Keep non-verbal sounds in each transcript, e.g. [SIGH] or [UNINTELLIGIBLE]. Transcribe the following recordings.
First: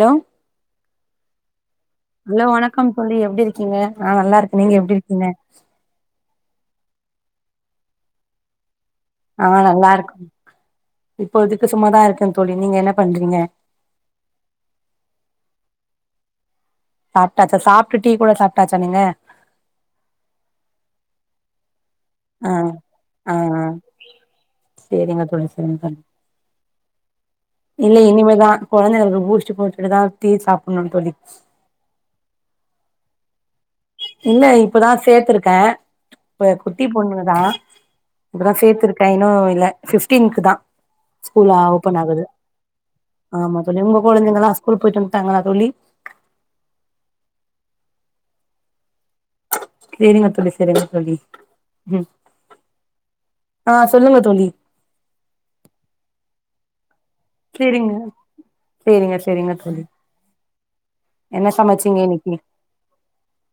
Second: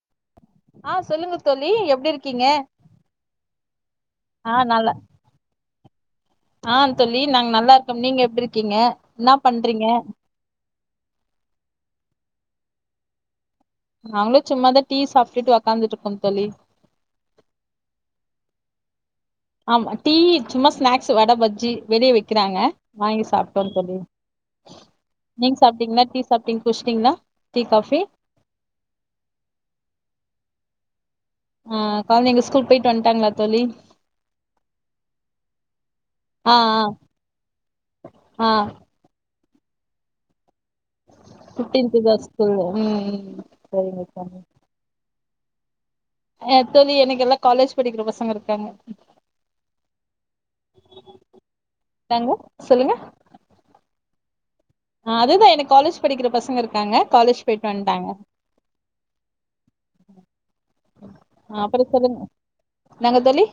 Hello ஆ சொல்லுங்க தோழி எப்டி இருக்கீங்க ஹலோ வணக்கம் தோழி எப்டி இருக்கீங்க நா நல்லா இருக்கே நீங்க எப்டி இருக்கீங்க ஆஹ் தோழி நாங்க நல்லா இருக்கோ நீங்க எப்டி இருக்கீங்க என்னா ஆஹ் பண்றீங்க நல்லா இருக்கோ இப்போதுக்கு சும்மாதா இருக்கே தோழி நீங்க என்ன பண்றீங்க நாங்களு சும்மாதா டீ சாப்டுட்டு ஒக்காந்துட்டு இருக்கோ தோழி சாப்டாச்சா சாப்டடு டீ கூட சாப்டாச்சா நீங்க ஆமா டீ சும்மா ஸ்நாக்ஸ் வட பஜ்ஜி வெளிய விக்கிறாங்க ஆஹ் வாங்கி ஆஹ் சாப்ட்டோ ஆஹ் தோழி செரிங்க தோழி நீங்க செரிங்க தோழி சாப்ட்டீங்களா டீ சாப்ட்டீங் குடிச்ட்டீங்களா டீ இல்ல காஃபி இனிமேதா கொழந்தைகளுக்கு பூஸ்ட் போட்டுட்டு தா டீ சாப் பண்ணணு தோழி ஆஹ் கொழந்தைங்க ஸ்கூல் போயிட்டு வன்டாங்களா தோழி இல்ல இப்பதா சேத்திருக்கே இப்ப ஆ குட்டி பொண்ணுங்கதா ஆ ஆ இப்பதா சேத்திருக்கே இன்னு இல்ல ஃபிப்டினுகு தா ஸ்கூலா ஓபன் ஃபிப்டீன்த்துதா ஆகுது ஸ்கூல் ம் ம் ஆமா தோழி உங்க சரிங்க கொழந்தைகளா ஸ்கூல் போயிட்டு வந் தங்களா தோழி அ தோழி எனக்கு எல்லா காலேஜ் படிக்கிற பசங்க இருக்காங்க சேரிங்கத் தோழி செரிங்க தோழி உம் இந்தாங்க ஆ சொல்லுங்க தோழி அ அதுதா எனக்கு காலேஜ் படிக்கிற பசங்க இருக்காங்க காலேஜ் போயிட்டு சேரிங்க வந்ட்டாங்க சேரிங்க சேரிங்க தோழி என்ன அ அப்றோ சமைச்சீங்க சொல்லுங்க இன்னைக்கி என்னாங்க தோழி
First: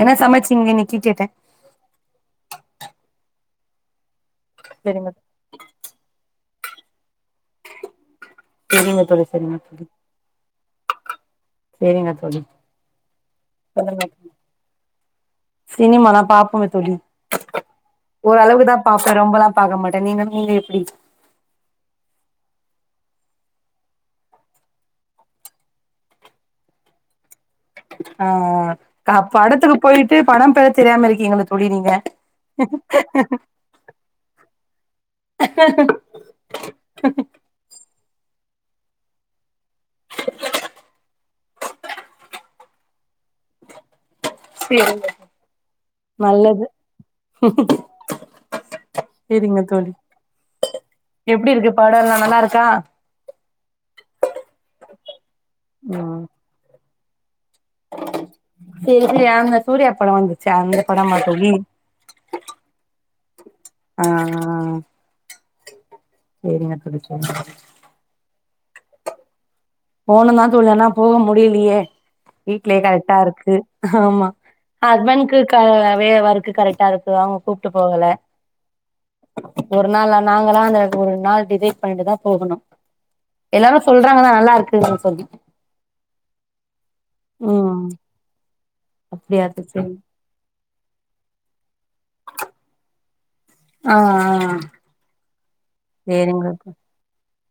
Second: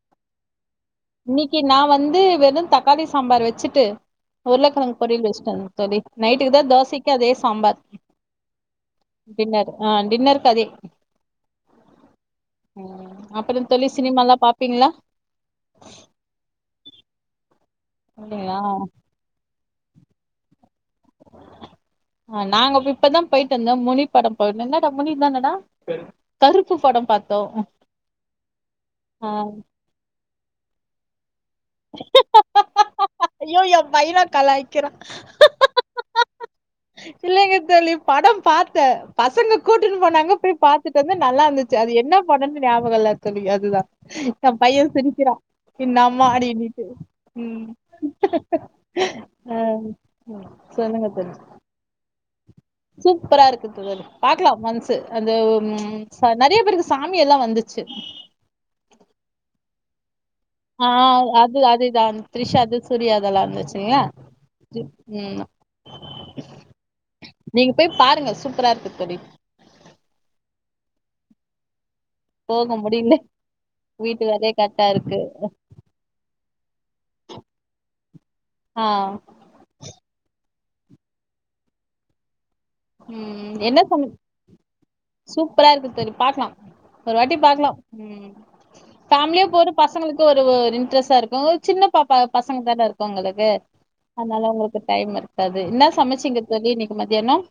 என்ன சமைச்சீங்க இன்னைக்கி கேட்டே இன்னைக்கு நா வந்து வெறு தக்காளி சாம்பார் வச்சுட் டு உருளகெழங்கு சேரிங்க பொரியல் வச்சிட்டே தோழி நைட் க்குதா தோசைக்கு அதே சாம்பார் சேரிங்க தோழி சேரிங்க டின்னர் ஆ டின்னருக்கதே செரிங்க தோழி அப்புறோ தோழி [UNINTELLIGIBLE] சினிமாலா பாப்பீங்களா சினிமாலா பாப்பங்க தோழி இல்லைங்களா ஓரளவுக்தா பாப்பே ரொம்பெலா பாக்க மாட்ட நீங்க நீங்க எப்டி அஹ் நாங்க போ இப்பதா போயிட்டு வந்தோ முனி படம் பா என்னடா முனி தானடா கருப்பு படம் பாத் ஆஹ் கா படத்துக்கு போயிட்டு படம் பேரு தெரியாம இருக் எங்களது தோழி நீங்க ஐயோ எ பையனு கலாய்க்கிறா இல்லைங்க தோழி படம் பாத் த பசங்க கூட்டுன்னு போனாங்க போய் பாத்துட்டு வந்த நல்லா இருந்துச்சு அது என்ன படனு நியாபகம் இல்ல தோழி அதுதா எ பைய சேரிங்க சிரிக்கிறா என்னமா நல்லது அடின்னுட்டு ம் சேரிங்க அ சொல்லுங்க தோழி பட என்ன நல்லாருக் சூப்பரா இருக் க்கு [UNINTELLIGIBLE] பாக்கலா மன்சு அந்த ம் ச நெறைய பேருக்கு சாமி எல்லாம் வந் சரி [UNINTELLIGIBLE] சூர்யா பலவாங்கு ஆவ் அது அதுதான் த்ரிஷா அது சூர்யா அதெல்லாம் வந்துச்சுல்லயா உம் செரிங்க தோழி செரிங்க [INAUDIBLE] பரா இருக்கு தோழி போணும் தான் தோழி ஆன போக முடியலையே போக வீட்லயே முடியல கரெக்டா இருக்கு வீட்டு ஆமா வேலையே கரெக்டா இருக்கு ஹஸ்பண்ட்க்கு கா வேல ஒர்க் கரெக்டா இருக்கு அவங்க கூப்டு போகல ஆ ஒரு நாள்னா நாங் [UNINTELLIGIBLE] ஒரு நாள் டிசைட் பண்ணிட்டு தா போகணு ம் எல்லாரு என்ன சம சொல்றாங்க நல்லா இருக்கு சூப்பரா இருக்கு தெரி பாக்கலாம் ஒரு வாட்டி பாக்கலாம் ம் உம் ஃபேமிலிய அப்டியா போய்ட்டு சேரி பசங்களுக்கு ஒரு ஒரு இன்ட்ரெஸ்ட்டா இருக்கும் சின்ன பாப்பா பசங்க தானே இருக்காங்கலே வே ஆ அதனால ஆ உங்களுக்கு டைம் இருக்கு அது என்ன சமச்சீங்க தோழி இன்னைக்கு மத்தியானம்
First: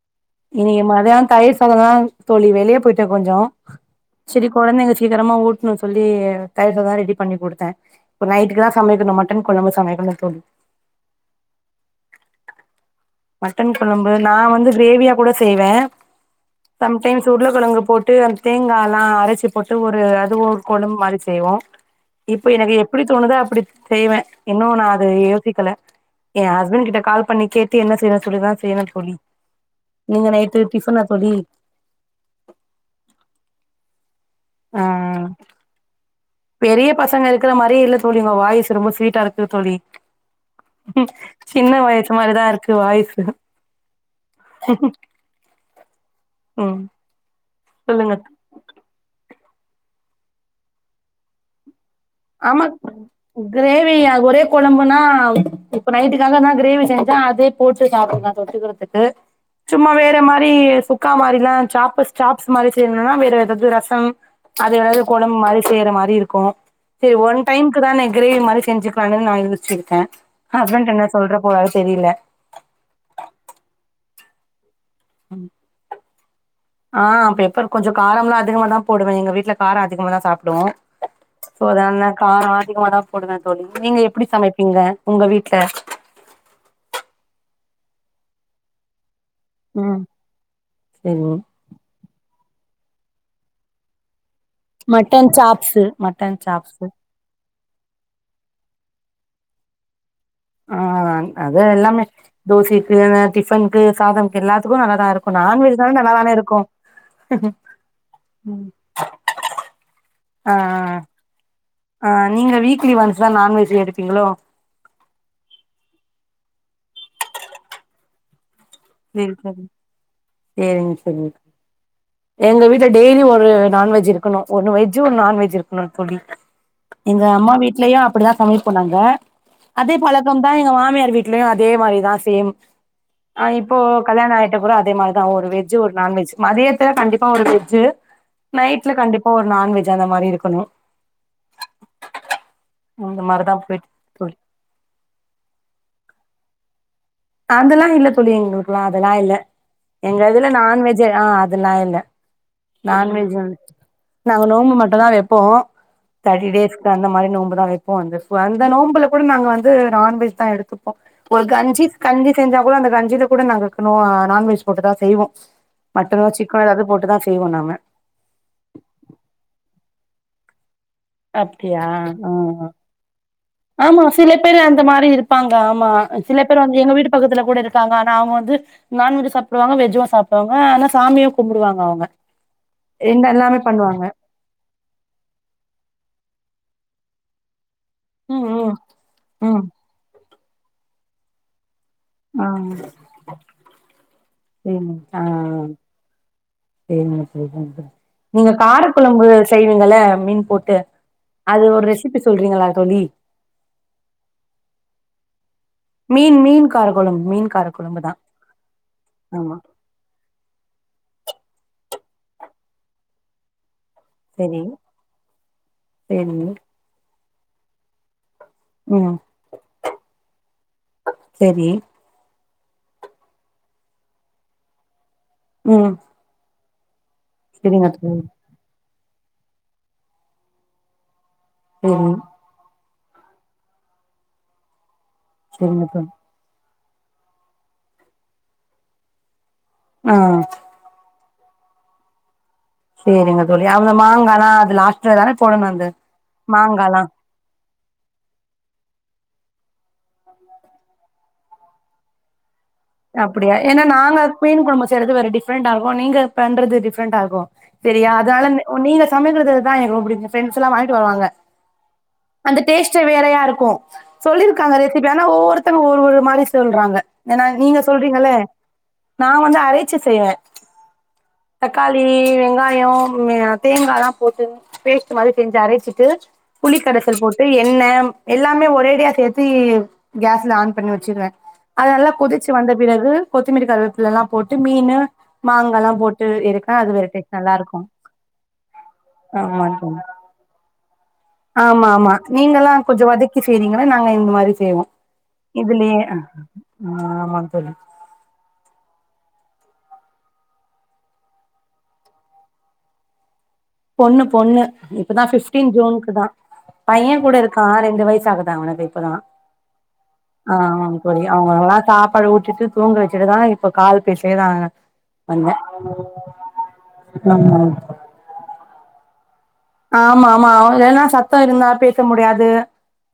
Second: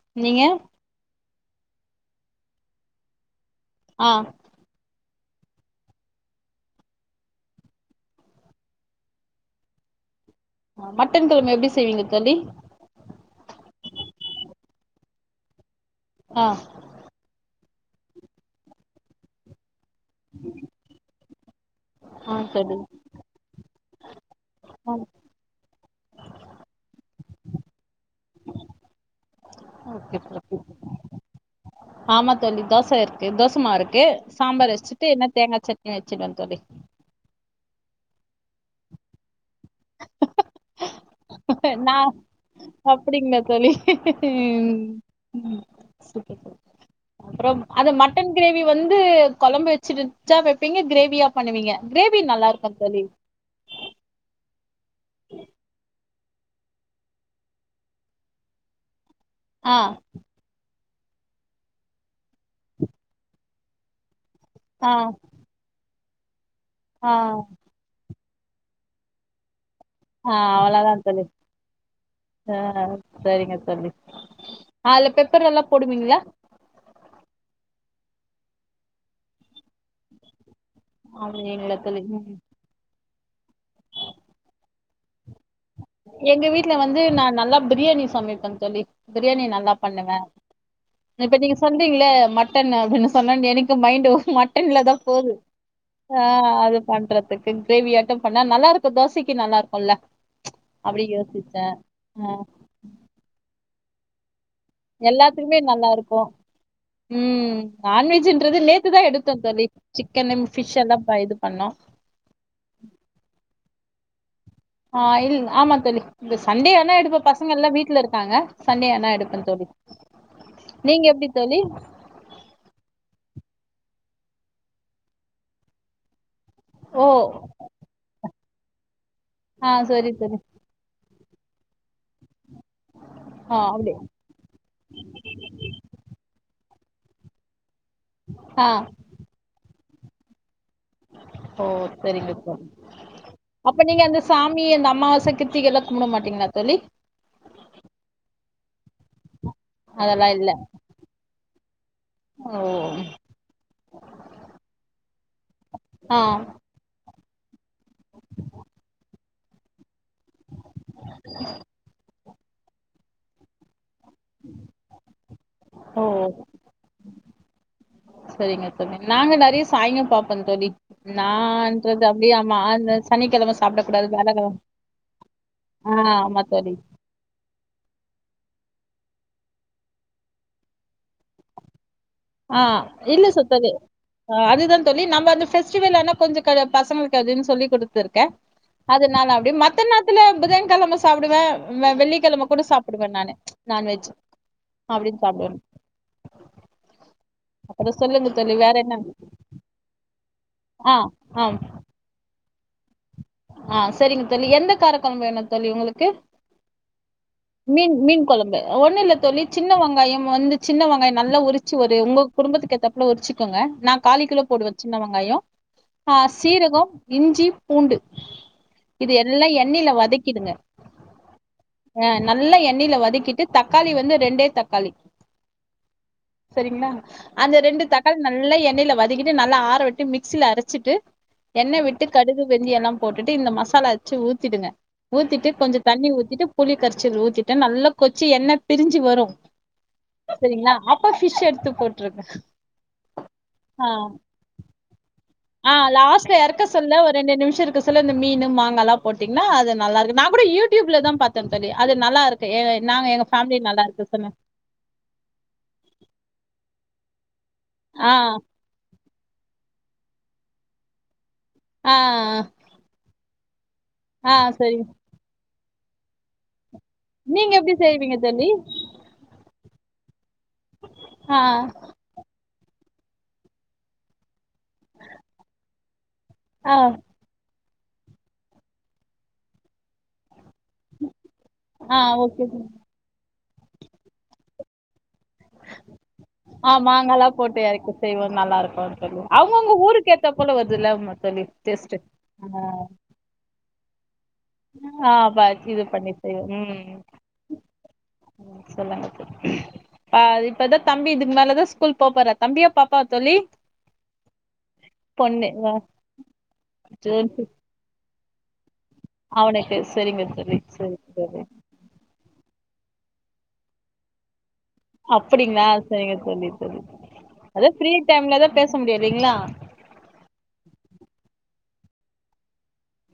இன்னைக்கி மதியானோ தயிர் சாதந்தா தோழி வெளிய போயிட்ட கொஞ்சோ ஆ செரி கொழந்தைங்க பீல் சீக்கிரமா ஊட்னும் சொல்லி தயிர் சாதம் தான் ரெடி பண்ணி கொடுத்தேன் இப்ப நைட்டுக்கு தான் சமைக்கணும் மட்டன் குழம்பு சமைக்கணும் தோழி ஆ, மட்டன் கொழம்பு எப்டி செய்வீங்க தோழி மட்டன் குழம்பு நான் வந்து கிரேவியா கூட செய்வேன் ஆ சம்டைம்ஸ் உருள கழங்கு போட்டு அந்த தேங்காலா அரச்சி போட் அது ஒரு அது ஒரு கொழம்பு மாறி வெச் செய்வோம் ஆ இப்ப எனக்கு தோழி எப்படி தோணுதா அப்படி செய்வேன் இன்னோ நான் ஆ அது யோசிக்கல என் ஹஸ்பண்ட் கிட்ட கால் பண்ணி கேட்டு என்ன செய்யணு சொல்லிதான் செய்யன்னு தோழி ஓகே நீங்க நைட்டு தோழி டிபன்னா படி ஆமா தோழி தோச இருக்கு தோசமா இருக்கு சாம்பார் ஆ வச்சுட்டு என்ன தேங்கா சட்னியும் வச்சுிடுவேன் தோழி க்குற மாறியே இல்ல தோழி உங்க வாய்ஸ் ரொம்ப ஸ்வீட்டா இருக் க்கு தோழி சின்ன நா வயசு மாறிதான் இருக்கு வாய்சு அப்டிங்களா தோழி ம் சூப்பர் தோழி உம் அப்புறம் அது மட்டன் கிரேவி வந்து த்து கொழம்பு வச்சுருச்சா வைப்பீங்க கிரேவியா பண்ணுவீங்க கிரேவி நல்லா ஆமா இருக்கும் தோழி கிரேவி ஆ ஒரே கொழம்ப் னா இப்ப நைட்டுக்கு னால தான் கிரேவி செஞ்சன் அதே போட்டு சாப்பிடுங்க தொட்டுக்குறதுக்கு ஆ சும்மா வேற மாரி சு க்கா மாரிலாம் சாப்புஸ் சாப்ஸ் மாரி செய்யணும்னா வேற ஏதாவது ரசம் அது ஆ எதவது குடம் மாதிரி செய்யற மாதிரி இருக்கு ஆ செரி ஒன் டைம்க்கு தானே கிரேவி மாரி செஞ்சுக்கலானு நான் எந்திரிச்சது ஆஹ் அவ்ள தான் தோழி தெரியல ஆஹ் செரிங்க தோழி ஆஹ் அத்ல பெப்பர் நல்லா போடுவீங்களா ஆஹ்ன் பெப்பர் கொஞ்சோ காரம்லாம் அதிகமா தான் போடுவேன் எங்க வீட்டுல காரம் அதிகமா தான் சாப்டுவோ அப்டிங்களா தோழி சோதான்ன ம் காரோ அதிகமா தான் போடுவே தோழி, நீங்க எப்டி சமைப்பிங்க? எங்க வீட்டு்ல வந்து நான் நல்லப் பிரியாணி சமைப்பே தோழி பிரியாணி நல்லா ம் பண்ணுவே ம் இப்ப நீங்க சொல்றீங்களே மட் மட்டான் அப்படின்னு சொன்ன [UNINTELLIGIBLE] மைண்ட் மட்டன்ல தா மட்டன் போது சாப்ஸீ மட்டன் சாப்ஸு கிரேவி யாட்டம் பண்ணா நல்லாருக்கு தோசைக்கு நல்லாருக்கு ல்ல ஆஹ் அது எல்லாமே, தோசைக்கு, டிஃபன் க்கு சாதம். எல்லாத்துகுமே நல்லா இருக்கும். இருக்கு உம். நான்வெஜன்றது நேத்துதான் எடுத்தோ தோழி சிக்கன ஃபிஷ் எல்லாம் ப்ப இது பண்ணோம். ஆஹ். நீங்க வீக்லி ஒன்ஸ் தான் நான்வெஜ்ல எடுப் ங்கள ஆஹ் இல் ஆமா தோழி திஸ் சண்டேனா எடுப்ப. பசங்க எல்லாம் வீட்ல இருக்காங்க. சண்டே ஆனா செரி எடுப்பே செரி. தோழி செரி நீங்க செரி. எப்டி தோழி எங்க வீட்ல டெய்லி ஒர்த் ஒரு நான்வெஜ் இருக்கணும். ஒன்னு வெஜ்ஜு, ஒரு நான்வெஜ் இருக்கணுன்னு தோழி. ஓ எங்க அம்மா வீட்லயு அப்படிதான் சமைப் போனாங்க. ஆ அதே சரி தோழி பழக்கம் தான், எங்க மாமியார் வீட் யும் அதே மாரிதான். சேம். ஆ இப் இப்போ கல்யாணொ ஆயிட்டப்றொ அதே மாரிதா ஒரு வெஜ்ஜு ஒரு நான் வெஜ்ஜு மதியத் ட கண்டிப்பா ஒரு வெட்ஜூ ஆ நைட்ல கண்டிப்பா ஒரு நான் வெ ஜு அந்த மாரி இருக்கணு ஓ செரிங்கப்பா அந்த மாரிதா அப்ப போயிட்டு நீங்க அந்த தோழி சாமி அந்த அம்மாவாச கிருத்திகல்லா கும்ப்ட மாட்டீங்ளா தோழி அதெல்லா இல்ல தோழி எங்ளுக்குல்லா அதெல்லா இல்ல எங்க அதெல்லா இதுல இல்ல நான்வெஜ்ஜு ஆ அதுனா இல்ல ஓ நான்வெஜ் வந் நாங்க நோம்பு மட்டுந்தா வெப்போ ஆ தேட்டி டேஸ்க்கு அந்த மாரி நோம்பு தாலவெப்போ வந்து அந்த நோம்புல கூட நாங்க வந்து நான் வெஜ் தா எடுத்துப்போ ஒரு கஞ்சி கஞ்சி செஞ்சா கூட அந்தக் கஞ்சில கூட நாங்க தெனோ நான்வெஜ் போட்டுதா செய்வோ ஓ மட்டனோ சிக்கனோ எதாது போட்டுதா செய்வோ நாம போ தோழி அப்டியா நான்றது அப்டியே ஆஹ் ஆமா ஆஹ் அந்த சனிக்கெழம சாப்டக் ஆமா கூடாது சில வியாழக்கெழம பேரு அந்த மாரி இருப்பாங்க ஆமா ஆ சில ஆமா பேர் தோழி வந்து எங்க வீட்டு பக்கத்துல கூட இருக்காங்க ஆனா அவுங்க வந்து நான்வெஜு சாப்டுவாங்க வெஜு சாப்டுவாங்க ஆனா சாமியு கும்புடுவாங்க அவுங்க ஆஹ் இல்ல சொ தோழி அ அதுதா தோழி நம்ம அந்த ஃபெ ஸ்டிவலானா கொஞ்சொ க பசங்களுக்கு அதுன்னு சொல்லி குடுத் த்ருக்க ம் ம் அதுனால அப்டி ம் மத்த நேரத்துல புதன் கெழம சாப்டுவ உம் வெ ஆ வெள்ளிக்கெழம கூட சாப்புடுவ நானு நான்வெஜ் சரிங்க அப்டின் ஆ சாப்டுவ சரிங்க நீங்க கார கொழம்பு செய்வீங்கள மீன் ஆ அது ஒரு ரெசிபி சொல் றீங்களா தோழி ஆஹ் செரிங்க தோழி எந்த காரக்கொழம்பு வேணு தோழி உங்களுக்கு மீன் மீன் காரக்குழம்பு மீன் காரக்குழம்பு தான் மீன் கொழம்பு ஒன்னு இல்ல தோழி ஆமா சின்ன வெங்காயம் வந்து சின்ன வெங்காயம் நல்ல உரிச்சி ஒரு உங்க குடும்பத்துக்கேத்தாப்புல உரிச்சிக்கோங்க நாங் காலு கிலோ சரி போடுவ சின்ன வெங்காயோ ஆஹ் சரி சீரகொ இஞ்சி பூண்டு இது ம் எல்லா எண்ணெயில வதக்கிடுங்க சரி ஆ நல்லா எண் ணைல வதக்கிட்டு தக்காளி வந்து ரெண்டே தக்காளி உம் செரிங்ளா அந்த ரெண்டு தக்காளி நல்லா எண்ணெய்ல வ [UNINTELLIGIBLE] கிட்டு நல்லா ஆற வெச்சு மிக்சியில அரச்சிட்டு எண்ணெ சரி விட்டு கடுகு வெந்தியம் எல்லாம் போட்டுட்டு இந்த மசாலா அரச்சு ஊத்திடுங்க ஊத்திட்டு கொஞ்சோ சரிங்க தோழி தண்ணி ஊத்திட்டு புளி கரைச்சல் ஊத்திட்டா நல்லா கொதிச்சி எண்ணெய் பிரிஞ்சு வரும் ஆ செரிங்களா அப்போ பிஷ் எடுத்து போட்ருங்க சேரிங்க தோழி ஆ அவங்க மாங்கா எலாம் அது லாஸ்ட தானே போடணும் ஆ அந்த லாஸ்ட்ல எறக்க மாங்கா சொல்ல எலாம் ஒரு ரெண்டு நிமிஷோ இருக்க சொல்ல இந்த மீனு மாங்கா எல்லாம் போட்டீங்கன்னா அது நல்லா இருக்கு நா கூட யூடியூப்ல தான் பாத்தேன் தோழி அது நல்லாக்கு ஏ அப்படியா ஏன்னா நாங்க மீன் கொழம்பு செய்யறது வேற டிஃப்ரெண்டா இருக்கும் நீங்க பண்றது டிஃப் டிஃப்ரண்டா இருக்கோ ஆ செரியா அதனால ஓ நீங்க சமைக்கறது இதா ரொம்ப புடிக்கும் பிரெண்ட்ஸ் எல்லா வாங்கிட்டு வருவாங்க ஆ அந்த டேஸ்டே வேறையாருக் கு ஆ சொல்லிருக்காங்க சரிங்க ரெசிப்பி ஆனா ஒவ்வொரு த்தர் ஒரு ஒரு மாரி சொல்றாங்க ஏனா எப்டி நீங்க செய்வீங்க சொல்றிங்கள தோழி நா வந்து அரை ச்சு செய்வே ஆ தக்காளி வெங்கா யோ தேங்காலா போட்டு பேஸ்ட் மாரி செஞ்சு அரைச்சிட் டு ஆ புளி கரசல் போட்டு எண்ணெ எல்லாமே ஒரேடியா சேத்தி கேஸ் ல ஆன் பண்ணி வெச்சிருவே அது ஆ நல்லா ஓகே கொதிச்சு தோழி வந்த பிறகு கொத்துமுலி கருவேப்பிலலா போட்டு மீனு மாங்கால்லா போட்டு எடுக்க ஆ அது வேற மாங்காலா டேஸ்ட் நல்லா போட்டு இருக்கு எறக்கி செய்வோ நல்லாருக்கு தோழி ஆமா அவங்கவுங்க தோழி ஊருக்கு ஏத்தா போல வருதுல்ல ம் தோழி ஆமா டேஸ்ட்டு ஆமா ஆ நீங்கல்லா கொஞ்சோ வதக்கி செய்றீங்களா நாங்க இந்த மாரி செய்வோ பா இது இதுலயே பண்ணி ஆ செய்வோ ம் ஆமா தோழி அ இப்பதா தம்பி இதுக்கு மேலதா ஸ்கூல் போ போறாரு, தம்பியா? பாப்பாவா? தோழி பொண்ணு பொண்ணு இப்பதா பொண்ணு பிஃப்டீன் ஆ, ஜூன்க்கு தா பைய ஜூன் கூட ஃபிஃப்த் இருக்க ரெண்டு வயசு ஆகுது தா அவனபோய் இப்பதா, அவனுக்கு சரிங்க தோழி சரி ஆமாப்பாடி தோழி அவங்களுக்ல்ல சாப்பாடு ஊட் விட்டுட்டு தூங்க வச்சிட்டுதா இப்ப கால் பேசவேதாங்க அப்புடிங்களா சரிங்க தோழி, தோழி அதா ஆமாங்க ஃபிரீ டைம்லதா பேச முடியு இல்லைங்களா ஆமா ஆமா, என்னா சத்தம் இருந்த பேச முடியாது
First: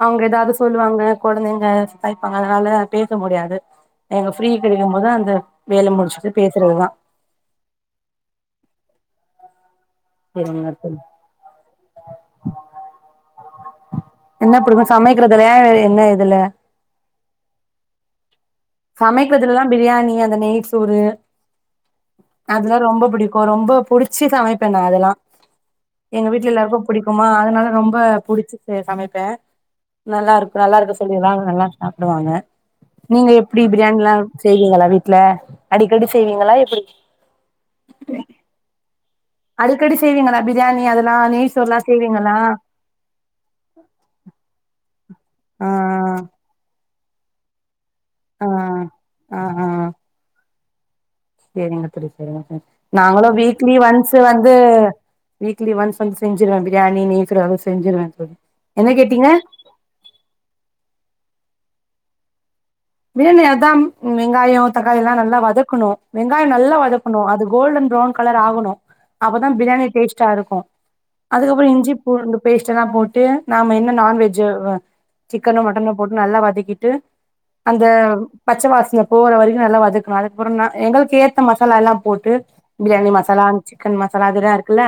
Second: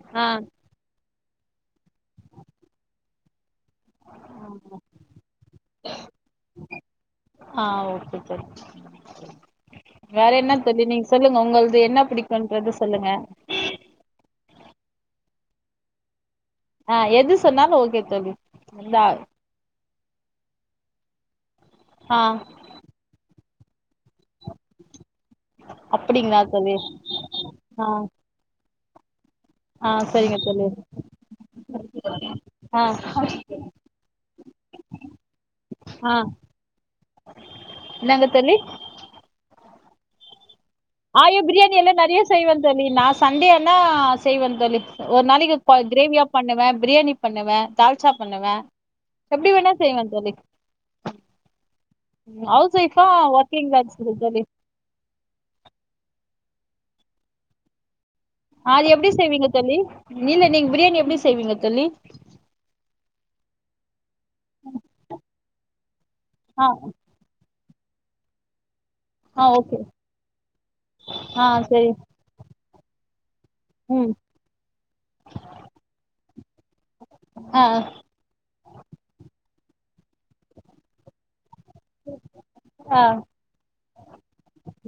அவங்க ஆ ஏதாது சொல்லுவாங்க கொழந்தைங்க ஸ்கைப்பாங்க அதனால பேச முடியாது ஏங்க ஃப்ரீ கெடைக்கும்போதுதா அந்த வேல முடிச்சுட்டு பேசுறதுதா ஆ ஓகே தோழி வேற என்னா தோழி, நீங்க சொல்லுங்க உங்களது என்ன பிடிக்குன்றத சொல்லுங்க என்ன புடிக்கு, சமைக்கிறதுலயா வேற என்ன எதுல? ஆ எது சொன்னாலு ஓகே தோழி இந்தா சமைக்கறதுலதா பிரியாணி நீ அந்த நெய் சோறு ஆ அதெலா ரொம்ப புடிக் கு ரொம்ப புடிச் சு சமைப்பே நா அதுலா எங்க அப்டிங்களா வீட்ல தோழி எல்லாருக்கு புடிக்குமா அதனால ஆ ரொம்ப புடிச்சி சமைப்பே ஆ சரிங்க நல்லாருக்கு தோழி நல்லாருக்கு சொல்லிலா நல்லா சாப்டுவாங்க ஆ நீங்க எப் எப்டி பிரியாணிலா செய்விங்களா வீட்ல அடிக்கடி ஆ செய்விங்களா எப்பிடி என்னங்க அடிக்கடி செய்விங்களா அய்யோ பிரியாணிலா நெறைய செய்வே தோழி நா சண்டே ஆன செய்வந் தோழி ஒரு நாளைக்கு ஆ ப கிரேவியா பண்ணுவே பிரியாணி பண்ணுவ தால்ச்சா ஆ பண்ணுவே ஆ எப்டி ஆ வேணா செய்வே தோழி சேரிங்க தோழி செரிங்க தோழி ஹவுஸ் ஒய்ஃபா நாங்களு வீக்லி ஒர்க்கிங்கா ஒன்ஸ் தோழி வந்து வீக்லி ஒன்ஸ் செஞ்சுருவே பிர்யாணி நெய் சோறு ஒரளவுக்கு செஞ்சுருவே அது எப்டி செய்விங்க தோழி இல்ல நீங்க பிரியாணி எப்டி செய்விங்க தோழி பிரியாணி அதா வெங்காயோ தக்காளில நல்லா வதக்கணு வெங்காயோ ஆ நல்லா வதகனூ வதக்கணு அது கோல்டன் புரோவுன் கலர் ஆகணு ஆ அப்பதா ஓகே பிராணி டேஸ்ட்டா இருக்கு ஆ அதுக்கப்புரோ சரி இஞ்சி பூண்டு பேஸ்ட் ஞ்லா போட்டு நாம என்ன ம் நான்வெஜ் வ்வு சிக்கனு மட்டன்னுல போட்டு நல்லா வதக் தகிட்டு ஆ அந்த பச்ச வாசன போவாத வரைக்கு நல்லா வதக்கு அதுப்புரோன எங்களுக்கு ஏத் மசாலா ல போட்டு ஆ பிரியாணி மசலா சிக்கன் மசலா அதுல இருக்குல்ல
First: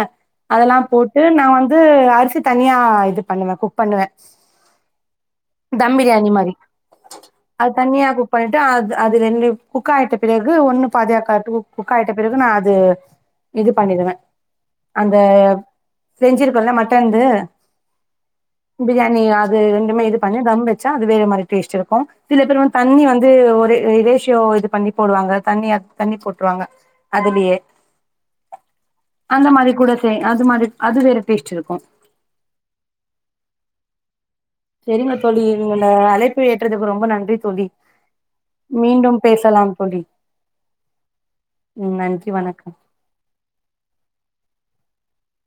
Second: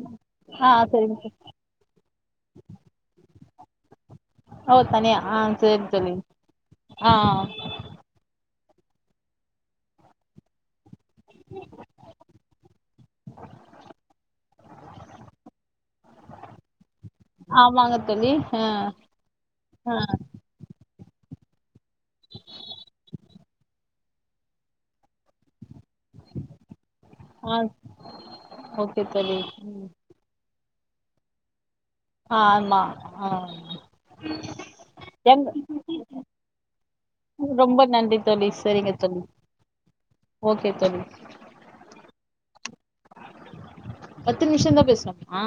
ஆ அதுல சரிங்க போட்டு தோழி நா வந்து அரிசி க் தனியா இது பண்ணுவே குக் பண்ணுவே ஓ தனியா ஆ சேர் தம் செரி பிரியாணி மாரி ஆ ஆ அது தனியா குக் பண்ணிட்டு அது அதுல ரெண்டி குக் ஆயிட்ட பிறகு ஒன்னு பாதியா கட்ங் குக்கயிட்ட பிறகு நான் அது இது பண்ணிர்வேன் அந்த செஞ்சிருக்கோல மட்டன்து ஆமாங்க தோழி ஆ பிரியாணி அது ஆ ரெண்டுமே இது பண்ணி தம் வச்சு ச்ச அது வேற மாறி டேஸ்ட் இருக்கு சில பேர் வந்து தண்ணி வந்து ஒரு இதே சோ இத பண்ணி போடுவாங்க தண்ணி அ தண்ணி போட்டுருவாங்க அதுலயே ஆ ஓகே தோழி அந்த மாரி ம் கூட செய் அது மாரி அது வேற டேஸ்ட் இருக்கு ஆ ஆமா ஆ செரிங்க தோழி எங் நீங்க இந்த அழைப்ப ஏற்றதுக்கு ரொம்ப நன்றி தோழி ரொம்ப நன்றி தோழி சரிங்க மீண்டும் தோழி பேசலாம் தோழி ஓகே தோழி ம் நன்றி வணக்கம் பத்து நிமிஷந்தா பேசணுமா